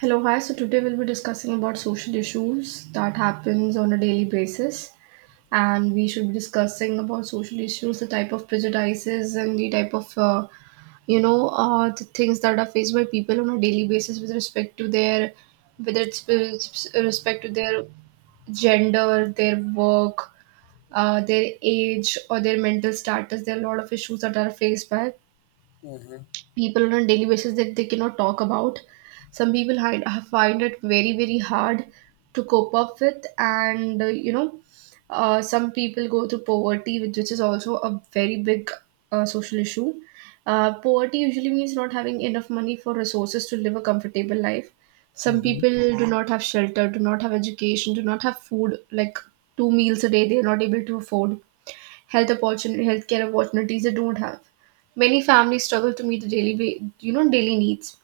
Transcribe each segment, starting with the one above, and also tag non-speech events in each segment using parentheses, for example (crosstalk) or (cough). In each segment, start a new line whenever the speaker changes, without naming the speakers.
Hello, hi. So today we'll be discussing about social issues that happens on a daily basis, and we should be discussing about social issues, the type of prejudices, and the type of the things that are faced by people on a daily basis with respect to their, whether it's with respect to their gender, their work, their age, or their mental status. There are a lot of issues that are faced by
Mhm.
people on a daily basis that they cannot talk about. Some find it very, very hard to cope up with, and some people go through poverty, which is also a very big social issue. Poverty usually means not having enough money for resources to live a comfortable life. Some
Mhm.
people do not have shelter, do not have education, do not have food, like two meals a day, they are not able to afford health opportunity, healthcare opportunities they don't have. Many families struggle to meet the daily, wa- you know, daily needs.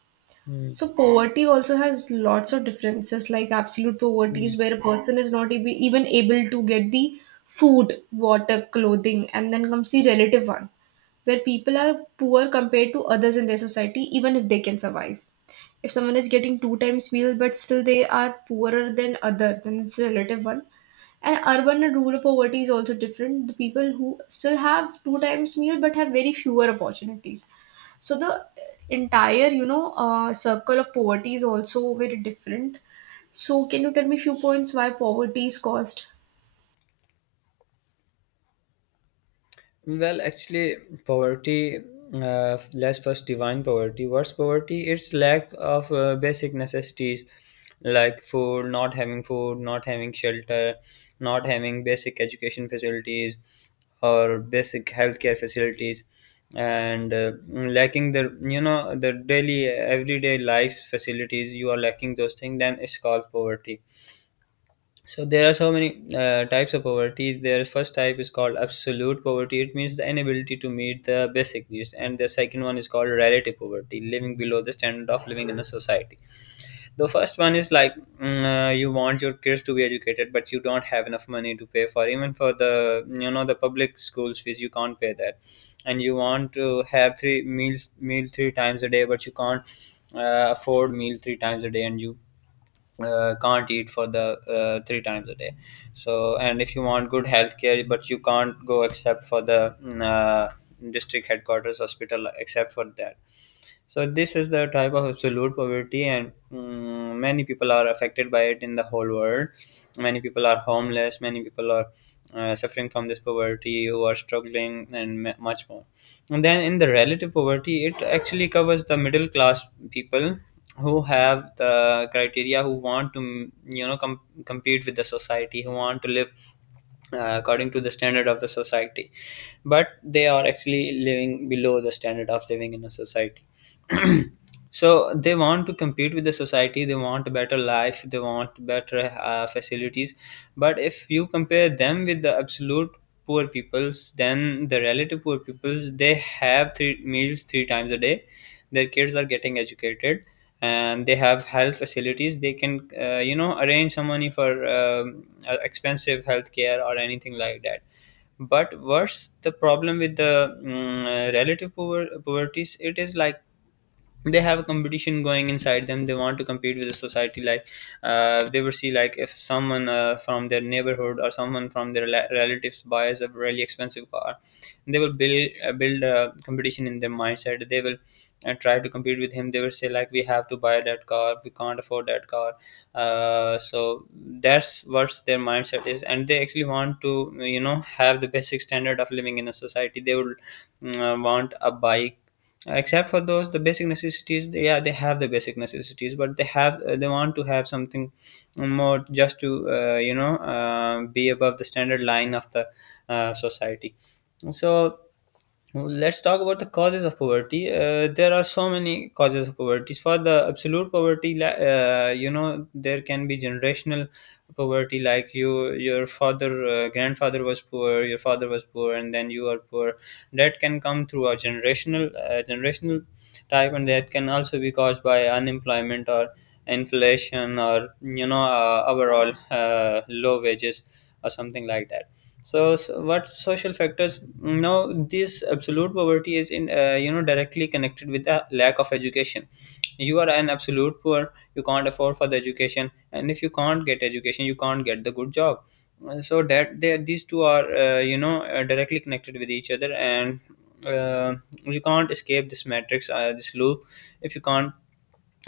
Mm.
So poverty also has lots of differences, like absolute poverty
Mm.
is where a person is not ab- even able to get the food, water, clothing, and then comes the relative one, where people are poor compared to others in their society, even if they can survive. If someone is getting two times meal but still they are poorer than other, then it's relative one, and urban and rural poverty is also different. The people who still have two times meal but have very fewer opportunities. So the entire, circle of poverty is also very different. So can you tell me few points why poverty is caused?
Well, actually, poverty, let's first define poverty. What's poverty? It's lack of basic necessities like food, not having shelter, not having basic education facilities or basic healthcare facilities, and lacking the daily, everyday life facilities. You are lacking those things, then it's called poverty. So there are so many types of poverty. Their first type is called absolute poverty. It means the inability to meet the basic needs, and the second one is called relative poverty, living below the standard of living in the society. The first one is like, you want your kids to be educated, but you don't have enough money to pay for, even for the public schools fees. You can't pay that, and you want to have three meals meal three times a day, but you can't afford meal three times a day, and you can't eat for the three times a day. So, and if you want good healthcare but you can't go except for the district headquarters hospital, except for that. So this is the type of absolute poverty, and many people are affected by it in the whole world. Many people are homeless. Many people are suffering from this poverty, who are struggling, and much more. And then in the relative poverty, it actually covers the middle class people who have the criteria, who want to compete with the society, who want to live according to the standard of the society, but they are actually living below the standard of living in a society. (clears throat) So they want to compete with the society. They want a better life. They want better facilities. But if you compare them with the absolute poor peoples, then the relative poor peoples, they have three meals three times a day. Their kids are getting educated, and they have health facilities. They can arrange some money for expensive health care or anything like that. But worse, the problem with the relative poverties, it is like, they have a competition going inside them. They want to compete with the society. Like, they will see, like, if someone from their neighborhood or someone from their relatives buys a really expensive car, they will build a competition in their mindset. They will try to compete with him. They will say, like, we have to buy that car, we can't afford that car. So that's what their mindset is. And they actually want to, have the basic standard of living in a society. They would want a bike. Except for those, the basic necessities, yeah, they have the basic necessities, but they want to have something more, just to be above the standard line of the society. So, let's talk about the causes of poverty. There are so many causes of poverty. For the absolute poverty, there can be generational poverty. Like, you, your father, grandfather was poor, your father was poor, and then you are poor. That can come through a generational, type, and that can also be caused by unemployment or inflation, or overall low wages, or something like that. So what social factors? Now, this absolute poverty is in, directly connected with the lack of education. You are an absolute poor. You can't afford for the education, and if you can't get education, you can't get the good job. So these two are, directly connected with each other, and uh, you can't escape this matrix, this loop, if you can't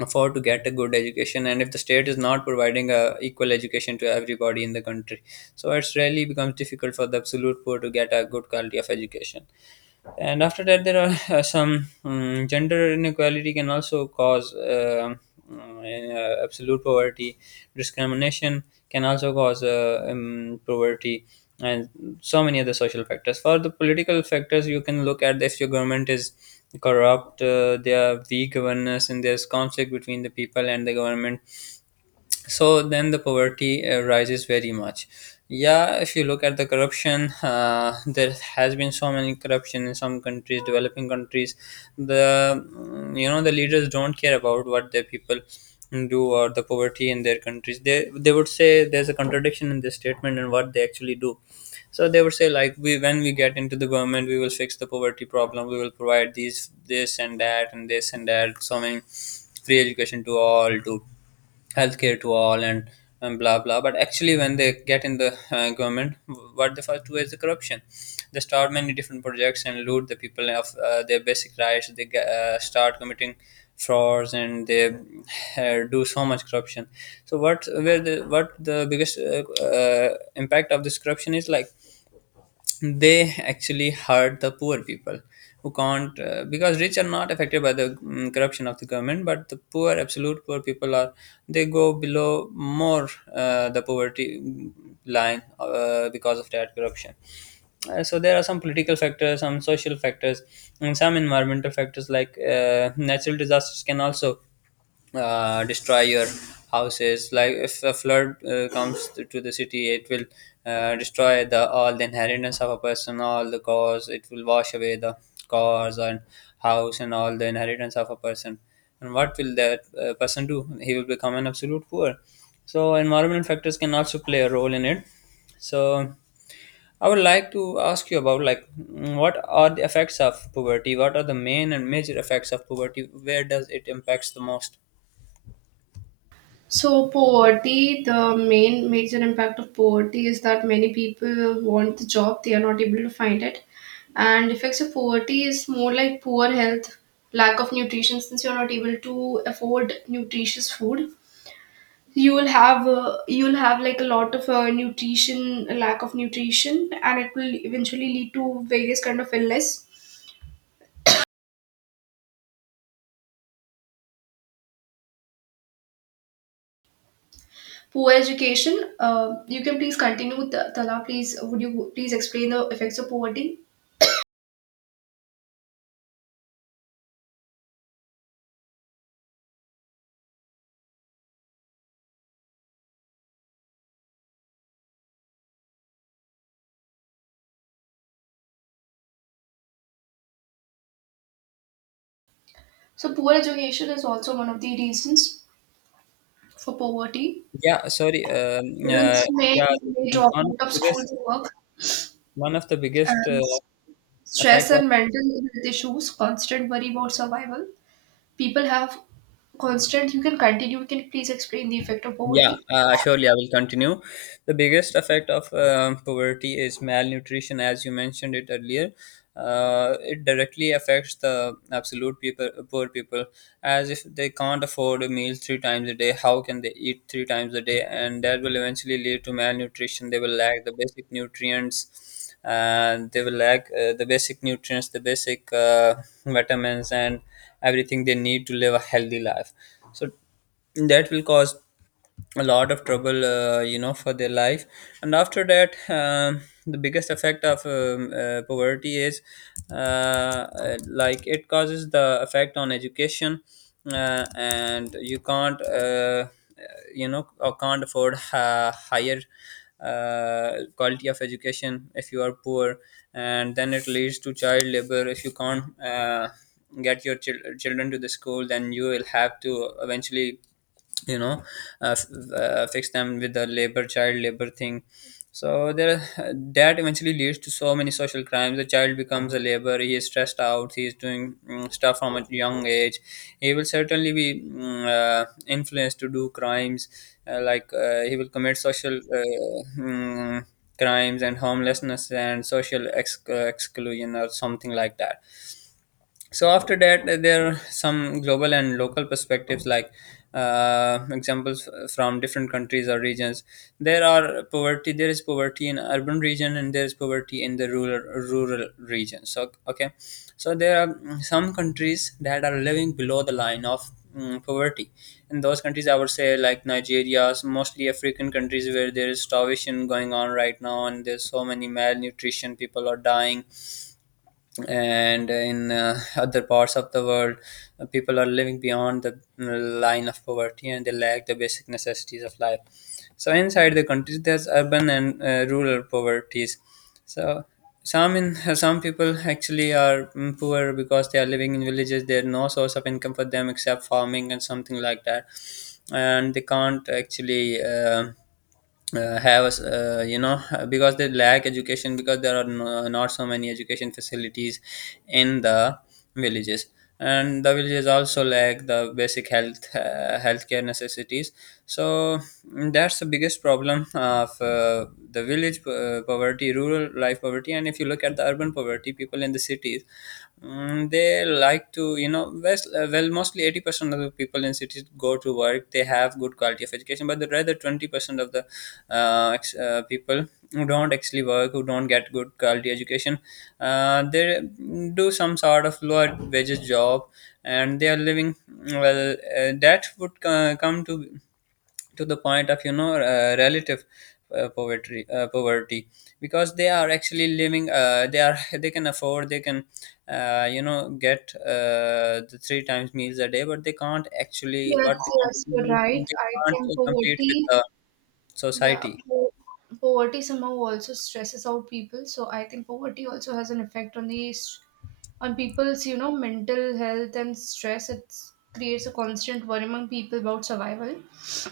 afford to get a good education, and if the state is not providing a equal education to everybody in the country. So it's really becomes difficult for the absolute poor to get a good quality of education. And after that, there are (laughs) some gender inequality can also cause absolute poverty. Discrimination can also cause poverty, and so many other social factors. For the political factors, you can look at, if your government is corrupt, there are weak governance and there's conflict between the people and the government, so then the poverty rises very much. Yeah, if you look at the corruption, there has been so many corruption in some countries, developing countries. The the leaders don't care about what their people do, or the poverty in their countries. They would say, there's a contradiction in this statement and what they actually do. So they would say, like, we when we get into the government, we will fix the poverty problem. We will provide these, this and that and this and that, so many, free education to all, to healthcare to all, and blah blah. But actually, when they get in the government, what they first do is the corruption. They start many different projects and loot the people of their basic rights. They start committing frauds, and they do so much corruption. So what where the what the biggest impact of this corruption is, like, they actually hurt the poor people, who can't because rich are not affected by the corruption of the government, but the poor absolute poor people are. They go below more, the poverty line, because of that corruption. So there are some political factors, some social factors, and some environmental factors. Like, natural disasters can also destroy your houses. Like, if a flood comes to the city, it will destroy the all the inheritance of a person, all the cars. It will wash away the cars and house and all the inheritance of a person. And what will that person do? He will become an absolute poor. So environmental factors can also play a role in it. So I would like to ask you about, like, what are the effects of poverty? What are the main and major effects of poverty? Where does it impacts the most?
So, poverty, the main major impact of poverty is that many people want the job, they are not able to find it. And effects of poverty is more like poor health, lack of nutrition, since you're not able to afford nutritious food, you will have like a lot of nutrition lack of nutrition, and it will eventually lead to various kind of illness. Poor education, you can please continue with tala, please, would you please explain the effects of poverty. So poor education is also one of the reasons for poverty.
Yeah, sorry.
Children
Yeah,
may drop
one of
out
the
of school
biggest
to work,
one of the biggest
and stress
effect.
and mental health issues, constant worry about survival, people have constant. You can continue, you can please explain the effect of
Yeah,
poverty.
surely I will continue. The biggest effect of poverty is malnutrition, as you mentioned it earlier. It directly affects the absolute people, poor people, as if they can't afford a meal three times a day. How can they eat three times a day? And that will eventually lead to malnutrition. They will lack the basic nutrients, and they will lack the basic nutrients, the basic vitamins, and everything they need to live a healthy life. So that will cause a lot of trouble, for their life. And after that, the biggest effect of poverty is, like, it causes the effect on education. And you can't, uh, or can't afford higher quality of education if you are poor. And then it leads to child labor. If you can't get your children to the school, then you will have to, eventually, you know uh, f- fix them with the labor child labor thing. So there that eventually leads to so many social crimes. The child becomes a laborer. He is stressed out. He is doing, stuff from a young age. He will certainly be influenced to do crimes. Like, he will commit social, crimes and homelessness and social exclusion, or something like that. So after that, there are some global and local perspectives, like, examples from different countries or regions. There is poverty in urban region, and there is poverty in the rural region. So, okay. So there are, some countries that are living below the line of, poverty. In those countries, I would say, like, Nigeria, mostly African countries where there is starvation going on right now, and there's so many malnutrition, people are dying. And in other parts of the world, people are living beyond the line of poverty, and they lack the basic necessities of life. So inside the countries, there's urban and rural poverties. So some in (laughs) some people actually are poor, because they are living in villages. There's no source of income for them except farming and something like that. And they can't actually, have, because they lack education, because there are, not so many education facilities in the villages. And the villages also lack the basic Healthcare necessities. So that's the biggest problem of the village poverty, rural life poverty. And if you look at the urban poverty, people in the cities. They like to, mostly 80% of the people in cities go to work. They have good quality of education, but the rather 20% of the people who don't actually work, who don't get good quality education, they do some sort of lower wages job. And they are living, that would come to the point of relative poverty, poverty. Because they are actually living, they are (laughs) they can afford, they can, get the three times meals a day, but they can't actually,
Yes,
what they
yes,
can't,
you're
do,
right.
they
I
can't
think
uh, compete with
poverty,
the
yeah,
society.
po poverty somehow also stresses out people. So I think poverty also has an effect on on people's, you know, mental health and stress. It creates a constant worry among people about survival.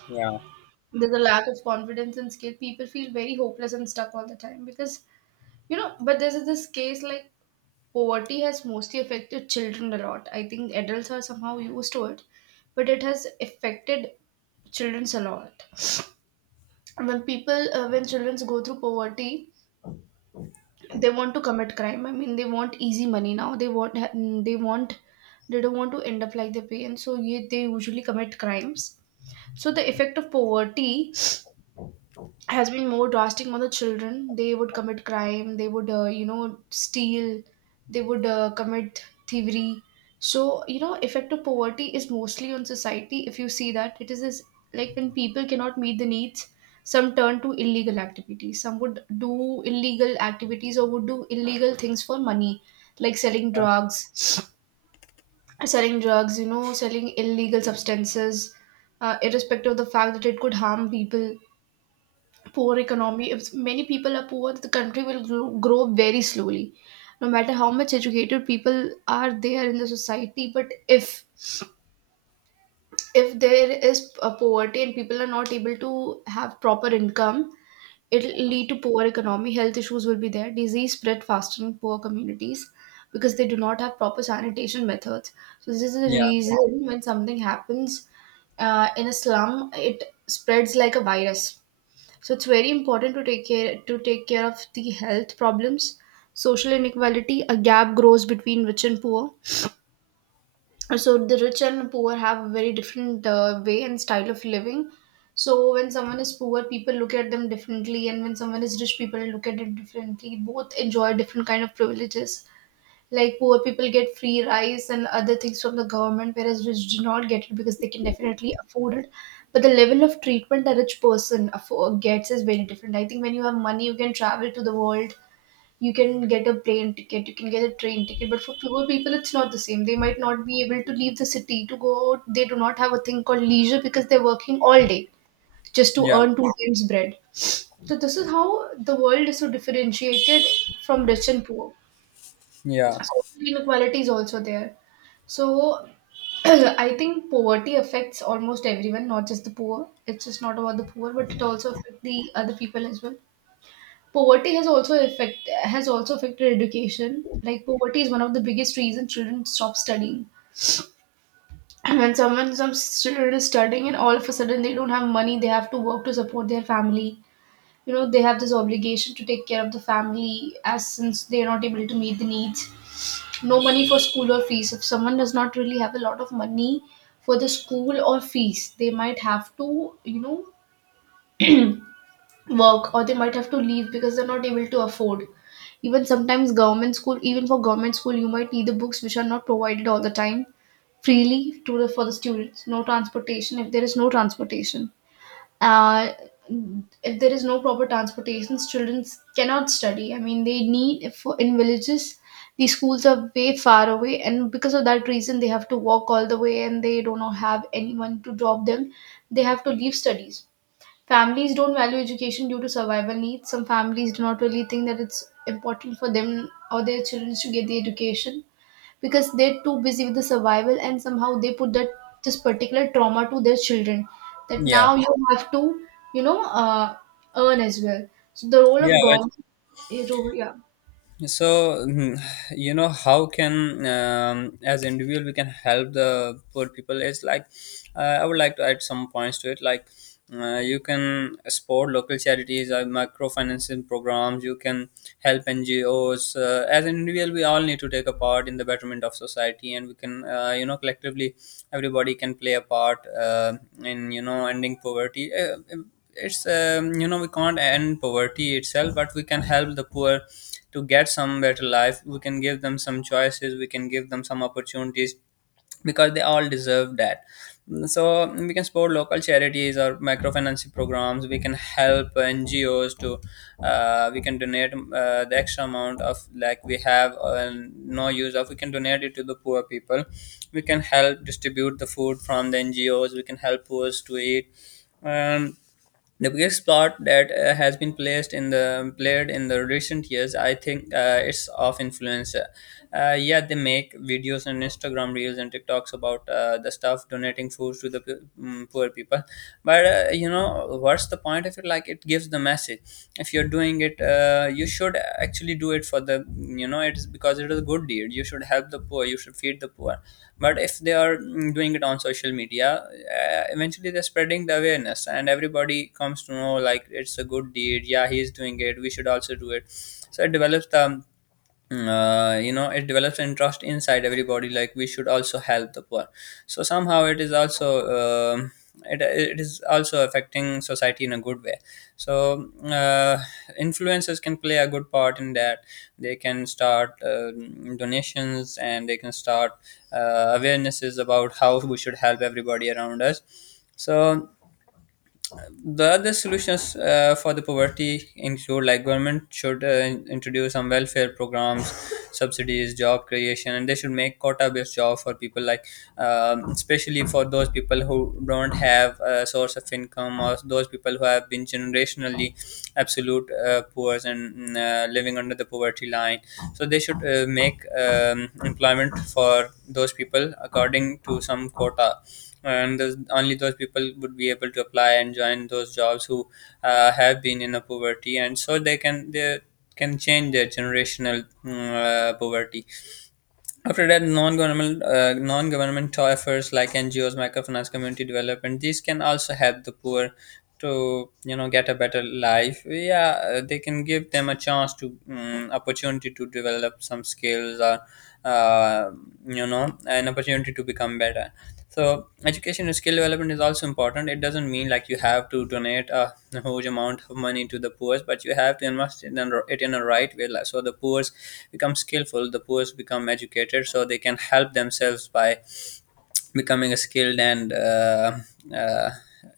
Yeah,
There's a lack of confidence and skill. People feel very hopeless and stuck all the time because, you know, but there's this case like poverty has mostly affected children a lot. I think adults are somehow used to it, but it has affected children a lot. When people when children go through poverty, they want to commit crime. I mean, they want easy money now, they want, they don't want to end up like their parents, so ye, they usually commit crimes. So the effect of poverty has been more drastic on the children. They would commit crime, they would, you know, steal, they would commit thievery. So, you know, effective poverty is mostly on society. If you see that, it is this, like when people cannot meet the needs, some turn to illegal activities. Some would do illegal activities or would do illegal things for money, like selling drugs, you know, selling illegal substances, irrespective of the fact that it could harm people. Poor economy: if many people are poor, the country will grow very slowly, no matter how much educated people are there in the society. But if there is a poverty and people are not able to have proper income, it'll lead to poor economy. Health issues will be there, disease spread faster in poor communities because they do not have proper sanitation methods. So this is the
yeah,
reason, when something happens in a slum, it spreads like a virus. So it's very important to take care of the health problems. Social inequality: a gap grows between rich and poor. So the rich and poor have a very different way and style of living. So when someone is poor, people look at them differently, and when someone is rich, people look at it differently. Both enjoy different kind of privileges. Like poor people get free rice and other things from the government, whereas rich do not get it because they can definitely afford it. But the level of treatment a gets is very different. I think when you have money, you can travel to the world, you can get a plane ticket, you can get a train ticket. But for poor people, it's not the same. They might not be able to leave the city to go out. They do not have a thing called leisure because they're working all day just to
yeah,
earn two times bread. So this is how the world is so differentiated from rich and poor.
yeah,
Social inequality is also there. So (clears throat) I think poverty affects almost everyone, not just the poor. It's just not about the poor, but it Mhm. also affects the other people as well. Poverty has also affected education. Like poverty is one of the biggest reasons children stop studying. (clears throat) When some children is studying and all of a sudden they don't have money, they have to work to support their family. You know, they have this obligation to take care of the family, as since they are not able to meet the needs. No money for school or fees: if someone does not really have a lot of money for the school or fees, they might have to, you know, work, or they might have to leave because they're not able to afford. Even sometimes government school, even for government school, you might need the books, which are not provided all the time freely to the for the students. No transportation: if there is no transportation, uh, if there is no proper transportation, children cannot study. I mean, they need for in villages, the schools are way far away, and because of that reason, they have to walk all the way, and they do not have anyone to drop them. They have to leave studies. Families don't value education due to survival needs. Some families do not really think that it's important for them or their children to get the education because they're too busy with the survival, and somehow they put that this particular trauma to their children, that
yeah,
now you have to, you know, earn as well. So the role
yeah.
of government, yeah.
So (sighs) you know, how can as individual we can help the poor people is like, I would like to add some points to it, like you can support local charities or microfinancing programs. You can help NGOs. As an individual, we all need to take a part in the betterment of society, and we can, you know, collectively everybody can play a part in, you know, ending poverty. It's you know we can't end poverty itself, but we can help the poor to get some better life. We can give them some choices, we can give them some opportunities, because they all deserve that. So we can support local charities or microfinancing programs. We can help NGOs to, we can donate the extra amount of, like, we have no use of, we can donate it to the poor people. We can help distribute the food from the NGOs. We can help poor to eat. um, the biggest plot that has been placed in the played in the recent years, I think, it's of influencer. Yeah, they make videos on Instagram Reels and TikToks about the stuff donating food to the poor people. But you know, what's the point of it? Like, it gives the message. If you're doing it, you should actually do it for the, you know, it's because it is a good deed, you should help the poor, you should feed the poor. But if they are doing it on social media, eventually they're spreading the awareness, and everybody comes to know, like, it's a good deed, yeah, he's doing it, we should also do it. So it develops the it develops interest inside everybody, like we should also help the poor. So somehow it is also, um it, it is also affecting society in a good way. So influencers can play a good part in that. They can start donations, and they can start awarenesses about how we should help everybody around us. So the other solutions for the poverty include, like, government should introduce some welfare programs, (laughs) subsidies, job creation, and they should make quota based job for people, like especially for those people who don't have a source of income, or those people who have been generationally absolute poor and living under the poverty line. So they should make employment for those people according to some quota. And those, only those people would be able to apply and join those jobs who have been in a poverty, and so they can change their generational poverty. After that, non-governmental non-governmental efforts like NGOs, microfinance, community development, these can also help the poor to, you know, get a better life. Yeah, they can give them a chance to opportunity to develop some skills, or uh, you know an opportunity to become better. So education and skill development is also important. It doesn't mean like you have to donate a huge amount of money to the poor, but you have to invest in it in a right way. So the poor become skillful, the poor become educated, so they can help themselves by becoming a skilled and uh,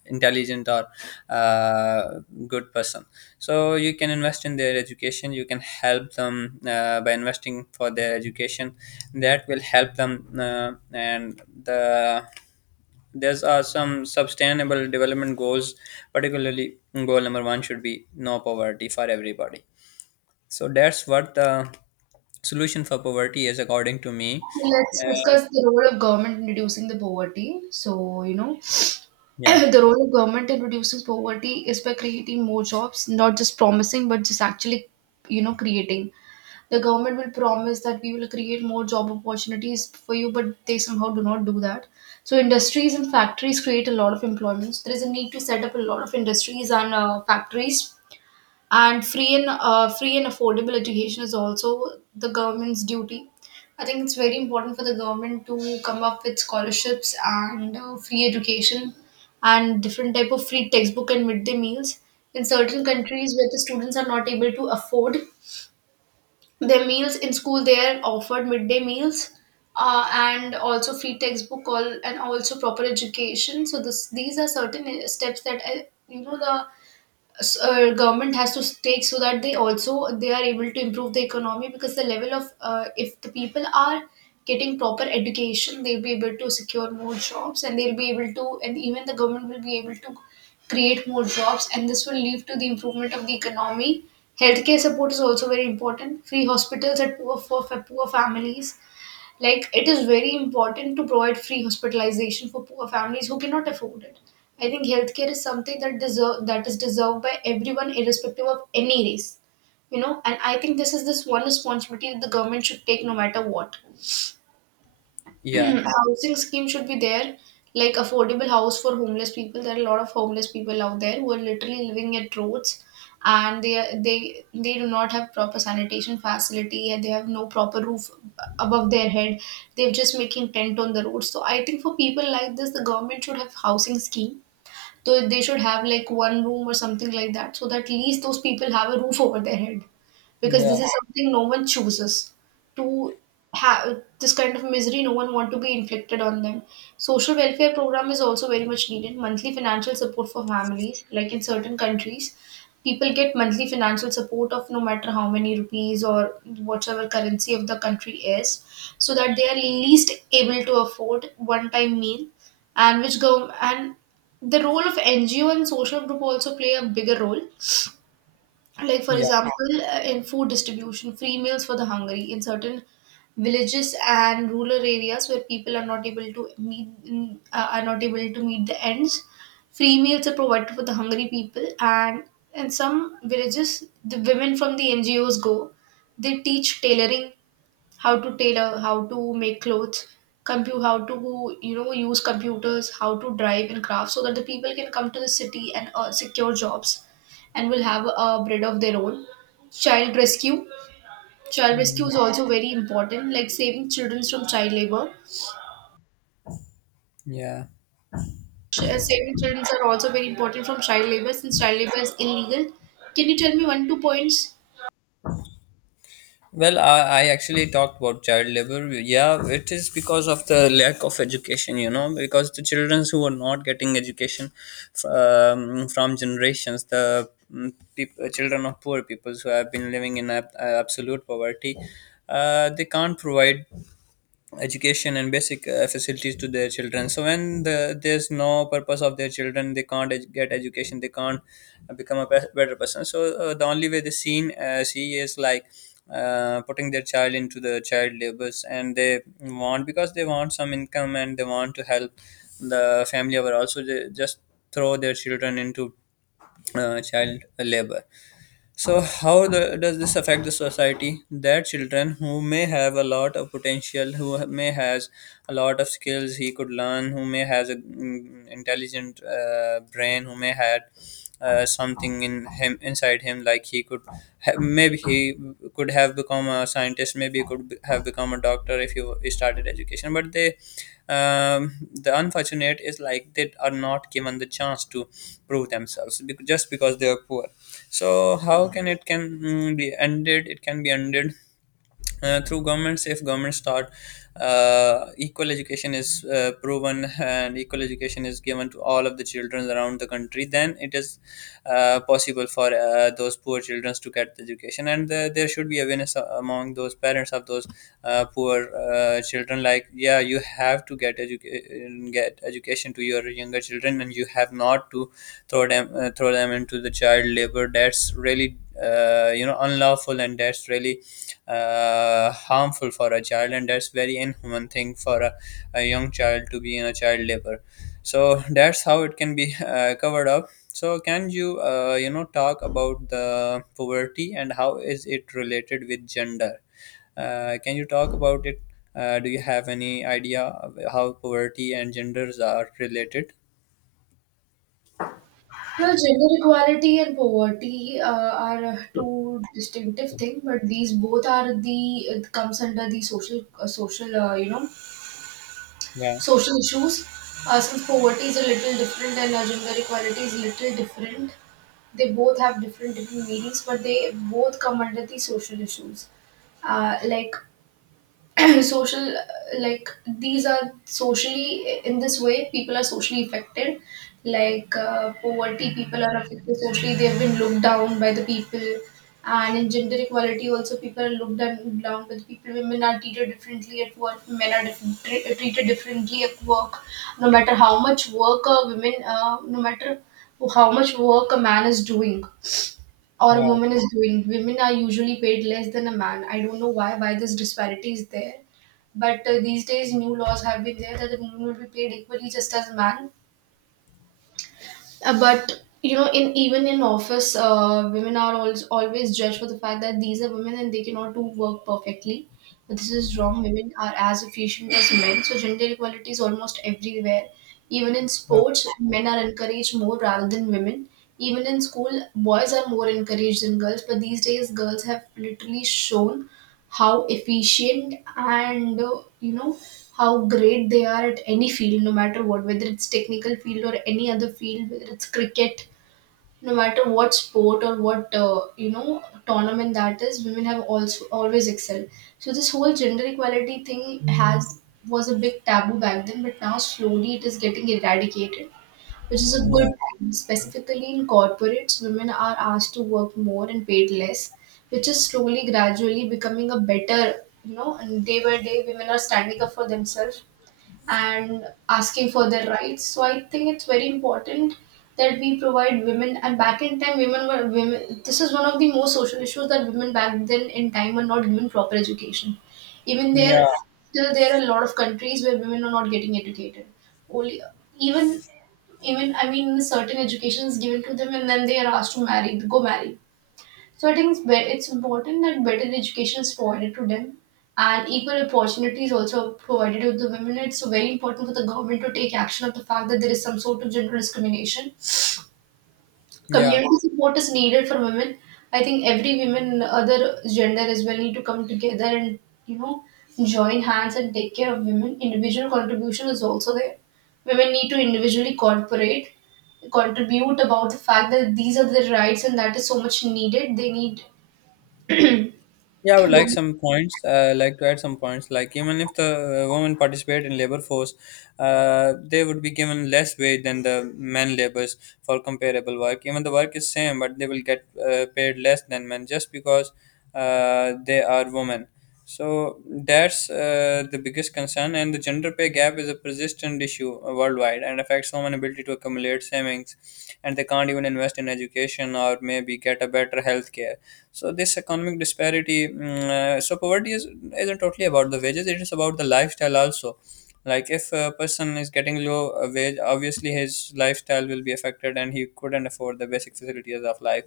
intelligent or uh, good person. So you can invest in their education. You can help them by investing for their education. That will help them, and there's are some sustainable development goals, particularly goal number one should be no poverty for everybody. So that's what the solution for poverty is, according to me.
Let's
Uh,
discuss the role of government in reducing the poverty. So, you know,
yeah,
(clears throat) the role of government in reducing poverty is by creating more jobs, not just promising, but just actually, you know, creating. The government will promise that we will create more job opportunities for you, but they somehow do not do that. So industries and factories create a lot of employments. There is a need to set up a lot of industries and factories, and free and affordable education is also the government's duty. I think it's very important for the government to come up with scholarships and free education and different type of free textbook and midday meals. In certain countries where the students are not able to afford their meals in school, they are offered midday meals and also free textbook all and also proper education. So this these are certain steps that I, you know the s- government has to take so that they are able to improve the economy. Because the level of if the people are getting proper education, they'll be able to secure more jobs, and they'll be able to and even the government will be able to create more jobs, and this will lead to the improvement of the economy. Healthcare support is also very important. Free hospitals at poor for poor families. Like, it is very important to provide free hospitalization for poor families who cannot afford it. I think healthcare is something that deserve that is deserved by everyone irrespective of any race, you know. And I think this is this one responsibility that the government should take no matter what. (clears throat)
yeah,
Housing scheme should be there, like affordable house for homeless people. There are a lot of homeless people out there who are literally living at roads, and they do not have proper sanitation facility, and they have no proper roof above their head. They're just making tent on the road. So I think for people like this, the government should have housing scheme, so they should have like one room or something like that, so that at least those people have a roof over their head, because this
yeah,
is something no one chooses to have. This kind of misery no one want to be inflicted on them. Social welfare program is also very much needed. Monthly financial support for families, like in certain countries, people get monthly financial support of no matter how many rupees or whatever currency of the country is, so that they are least able to afford one time meal. And which go and the role of NGO and social group also play a bigger role. Like for
yeah,
example, in food distribution, free meals for the hungry in certain villages and rural areas where people are not able to meet, are not able to meet the ends, free meals are provided for the hungry people. And in some villages, the women from the NGOs go, they teach tailoring, how to tailor, how to make clothes, compute, how to, you know, use computers, how to drive and craft, so that the people can come to the city and secure jobs, and will have a bread of their own. Child rescue,
mm,
is also very important, like saving children from child labor.
yeah.
Saving children are also very important from child labor since child labor is illegal. Can you tell me one two points?
Well, I actually talked about child labor. Yeah, it is because of the lack of education, you know, because the children who are not getting education, from generations, the children of poor people who have been living in absolute poverty, they can't provide education and basic facilities to their children. So when the, there's no purpose of their children, they can't get education, they can't become a better person. So the only way they see is like putting their child into the child labors. And they want, because they want some income and they want to help the family over, also they just throw their children into child labor. So how the, does this affect the society? That children who may have a lot of potential, who may has a lot of skills he could learn, who may has a intelligent brain, who may had something in him, inside him, like he could maybe he could have become a scientist, maybe he could have become a doctor if he started education. But they, the unfortunate is like they are not given the chance to prove themselves, just because they are poor. So how can it can, be ended, it can be ended through governments. If governments start equal education is proven and equal education is given to all of the children around the country, then it is possible for those poor children to get the education. And there should be awareness among those parents of those poor children, like, yeah, you have to get education, get education to your younger children, and you have not to throw them into the child labor. That's really you know, unlawful, and that's really harmful for a child, and that's very inhuman thing for a young child to be in a child labor. So that's how it can be (laughs) covered up. So can you, you know, talk about the poverty and how is it related with gender? Can you talk about it? Do you have any idea of how poverty and genders are related?
Well, gender equality and poverty are two distinctive thing, but these both are the it comes under the social
Yeah,
social issues. Since poverty is a little different and gender equality is little different, they both have different different meanings, but they both come under the social issues. Uh, like (clears throat) social like these are socially, in this way people are socially affected. Like, poverty, people are affected socially, they've been looked down by the people. And in gender equality also, people are looked down by the people. Women are treated differently at work, men are treated differently at work. No matter how much work a women no matter how much work a man is doing or a
yeah,
woman is doing, women are usually paid less than a man. I don't know why this disparity is there, but these days new laws have been there that a woman will be paid equally just as a man. But you know, in even in office, women are always judged for the fact that these are women and they cannot do work perfectly. But this is wrong. Women are as efficient as men, so gender equality is almost everywhere. Even in
yeah,
sports, men are encouraged more rather than women. Even in school, boys are more encouraged than girls. But these days, girls have literally shown how efficient and, how great they are at any field, no matter what, whether it's technical field or any other field, whether it's cricket, no matter what sport or what, tournament that is, women have also always excelled. So this whole gender equality thing has was a big taboo back then, but now slowly it is getting eradicated, which is a
yeah,
good thing. Specifically in corporates, women are asked to work more and paid less, which is slowly, gradually becoming a better, you know. And day by day, women are standing up for themselves and asking for their rights. So I think it's very important that we provide women. And back in time, women were women. This is one of the most social issues, that women back then in time were not given proper education. Even there,
yeah,
still there are a lot of countries where women are not getting educated. Only even even, I mean, certain education is given to them, and then they are asked to marry, go marry. So I think it's, it's important that better education is provided to them, and equal opportunities also provided to the women. It's very important for the government to take action of the fact that there is some sort of gender discrimination.
yeah.
Community support is needed for women. I think every women, other gender as well, need to come together and, you know, join hands and take care of women. Individual contribution is also there. Women need to individually cooperate, contribute about the fact that these are their rights and that is so much needed. They need (clears throat)
Yeah, I would like some points. Like to add some points. Like, even if the women participate in labor force, they would be given less wage than the men laborers for comparable work. Even the work is same, but they will get paid less than men just because they are women. So that's the biggest concern, and the gender pay gap is a persistent issue worldwide, and affects women's ability to accumulate savings, and they can't even invest in education or maybe get a better health care. So this economic disparity, so poverty is isn't totally about the wages. It is about the lifestyle also. Like, if a person is getting low wage, obviously his lifestyle will be affected, and he couldn't afford the basic facilities of life.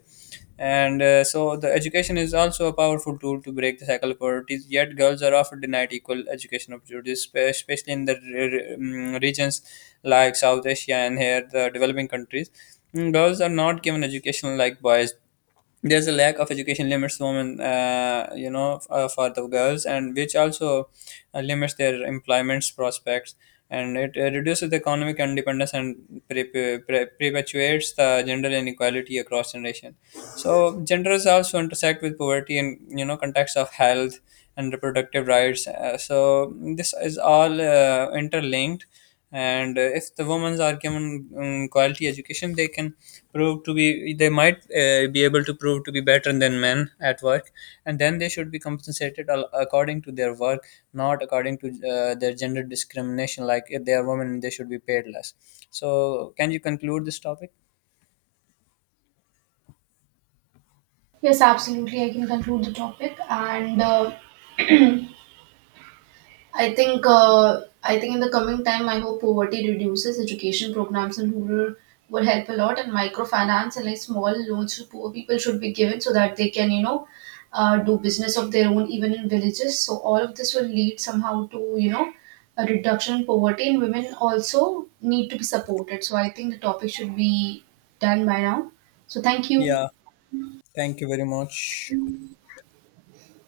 And so the education is also a powerful tool to break the cycle of poverty. Yet girls are often denied equal education opportunities, especially in the regions like South Asia and here the developing countries. Girls are not given education like boys. There's a lack of education limits women, you know, for the girls, and which also limits their employment prospects, and it reduces the economic independence and perpetuates the gender inequality across generation. So genders also intersect with poverty and, you know, context of health and reproductive rights. So this is all interlinked, and if the women are given quality education, they can prove to be they might be able to prove to be better than men at work, and then they should be compensated according to their work, not according to their gender discrimination. Like if they are women, they should be paid less. So can you conclude this topic?
Yes, absolutely. I can conclude the topic, and (clears throat) I I think in the coming time, I hope poverty reduces. Education programs in rural will help a lot, and microfinance and like small loans to poor people should be given, so that they can, you know, do business of their own even in villages. So all of this will lead somehow to, you know, a reduction in poverty, and women also need to be supported. So I think the topic should be done by now. So thank you.
Yeah. Thank you very much.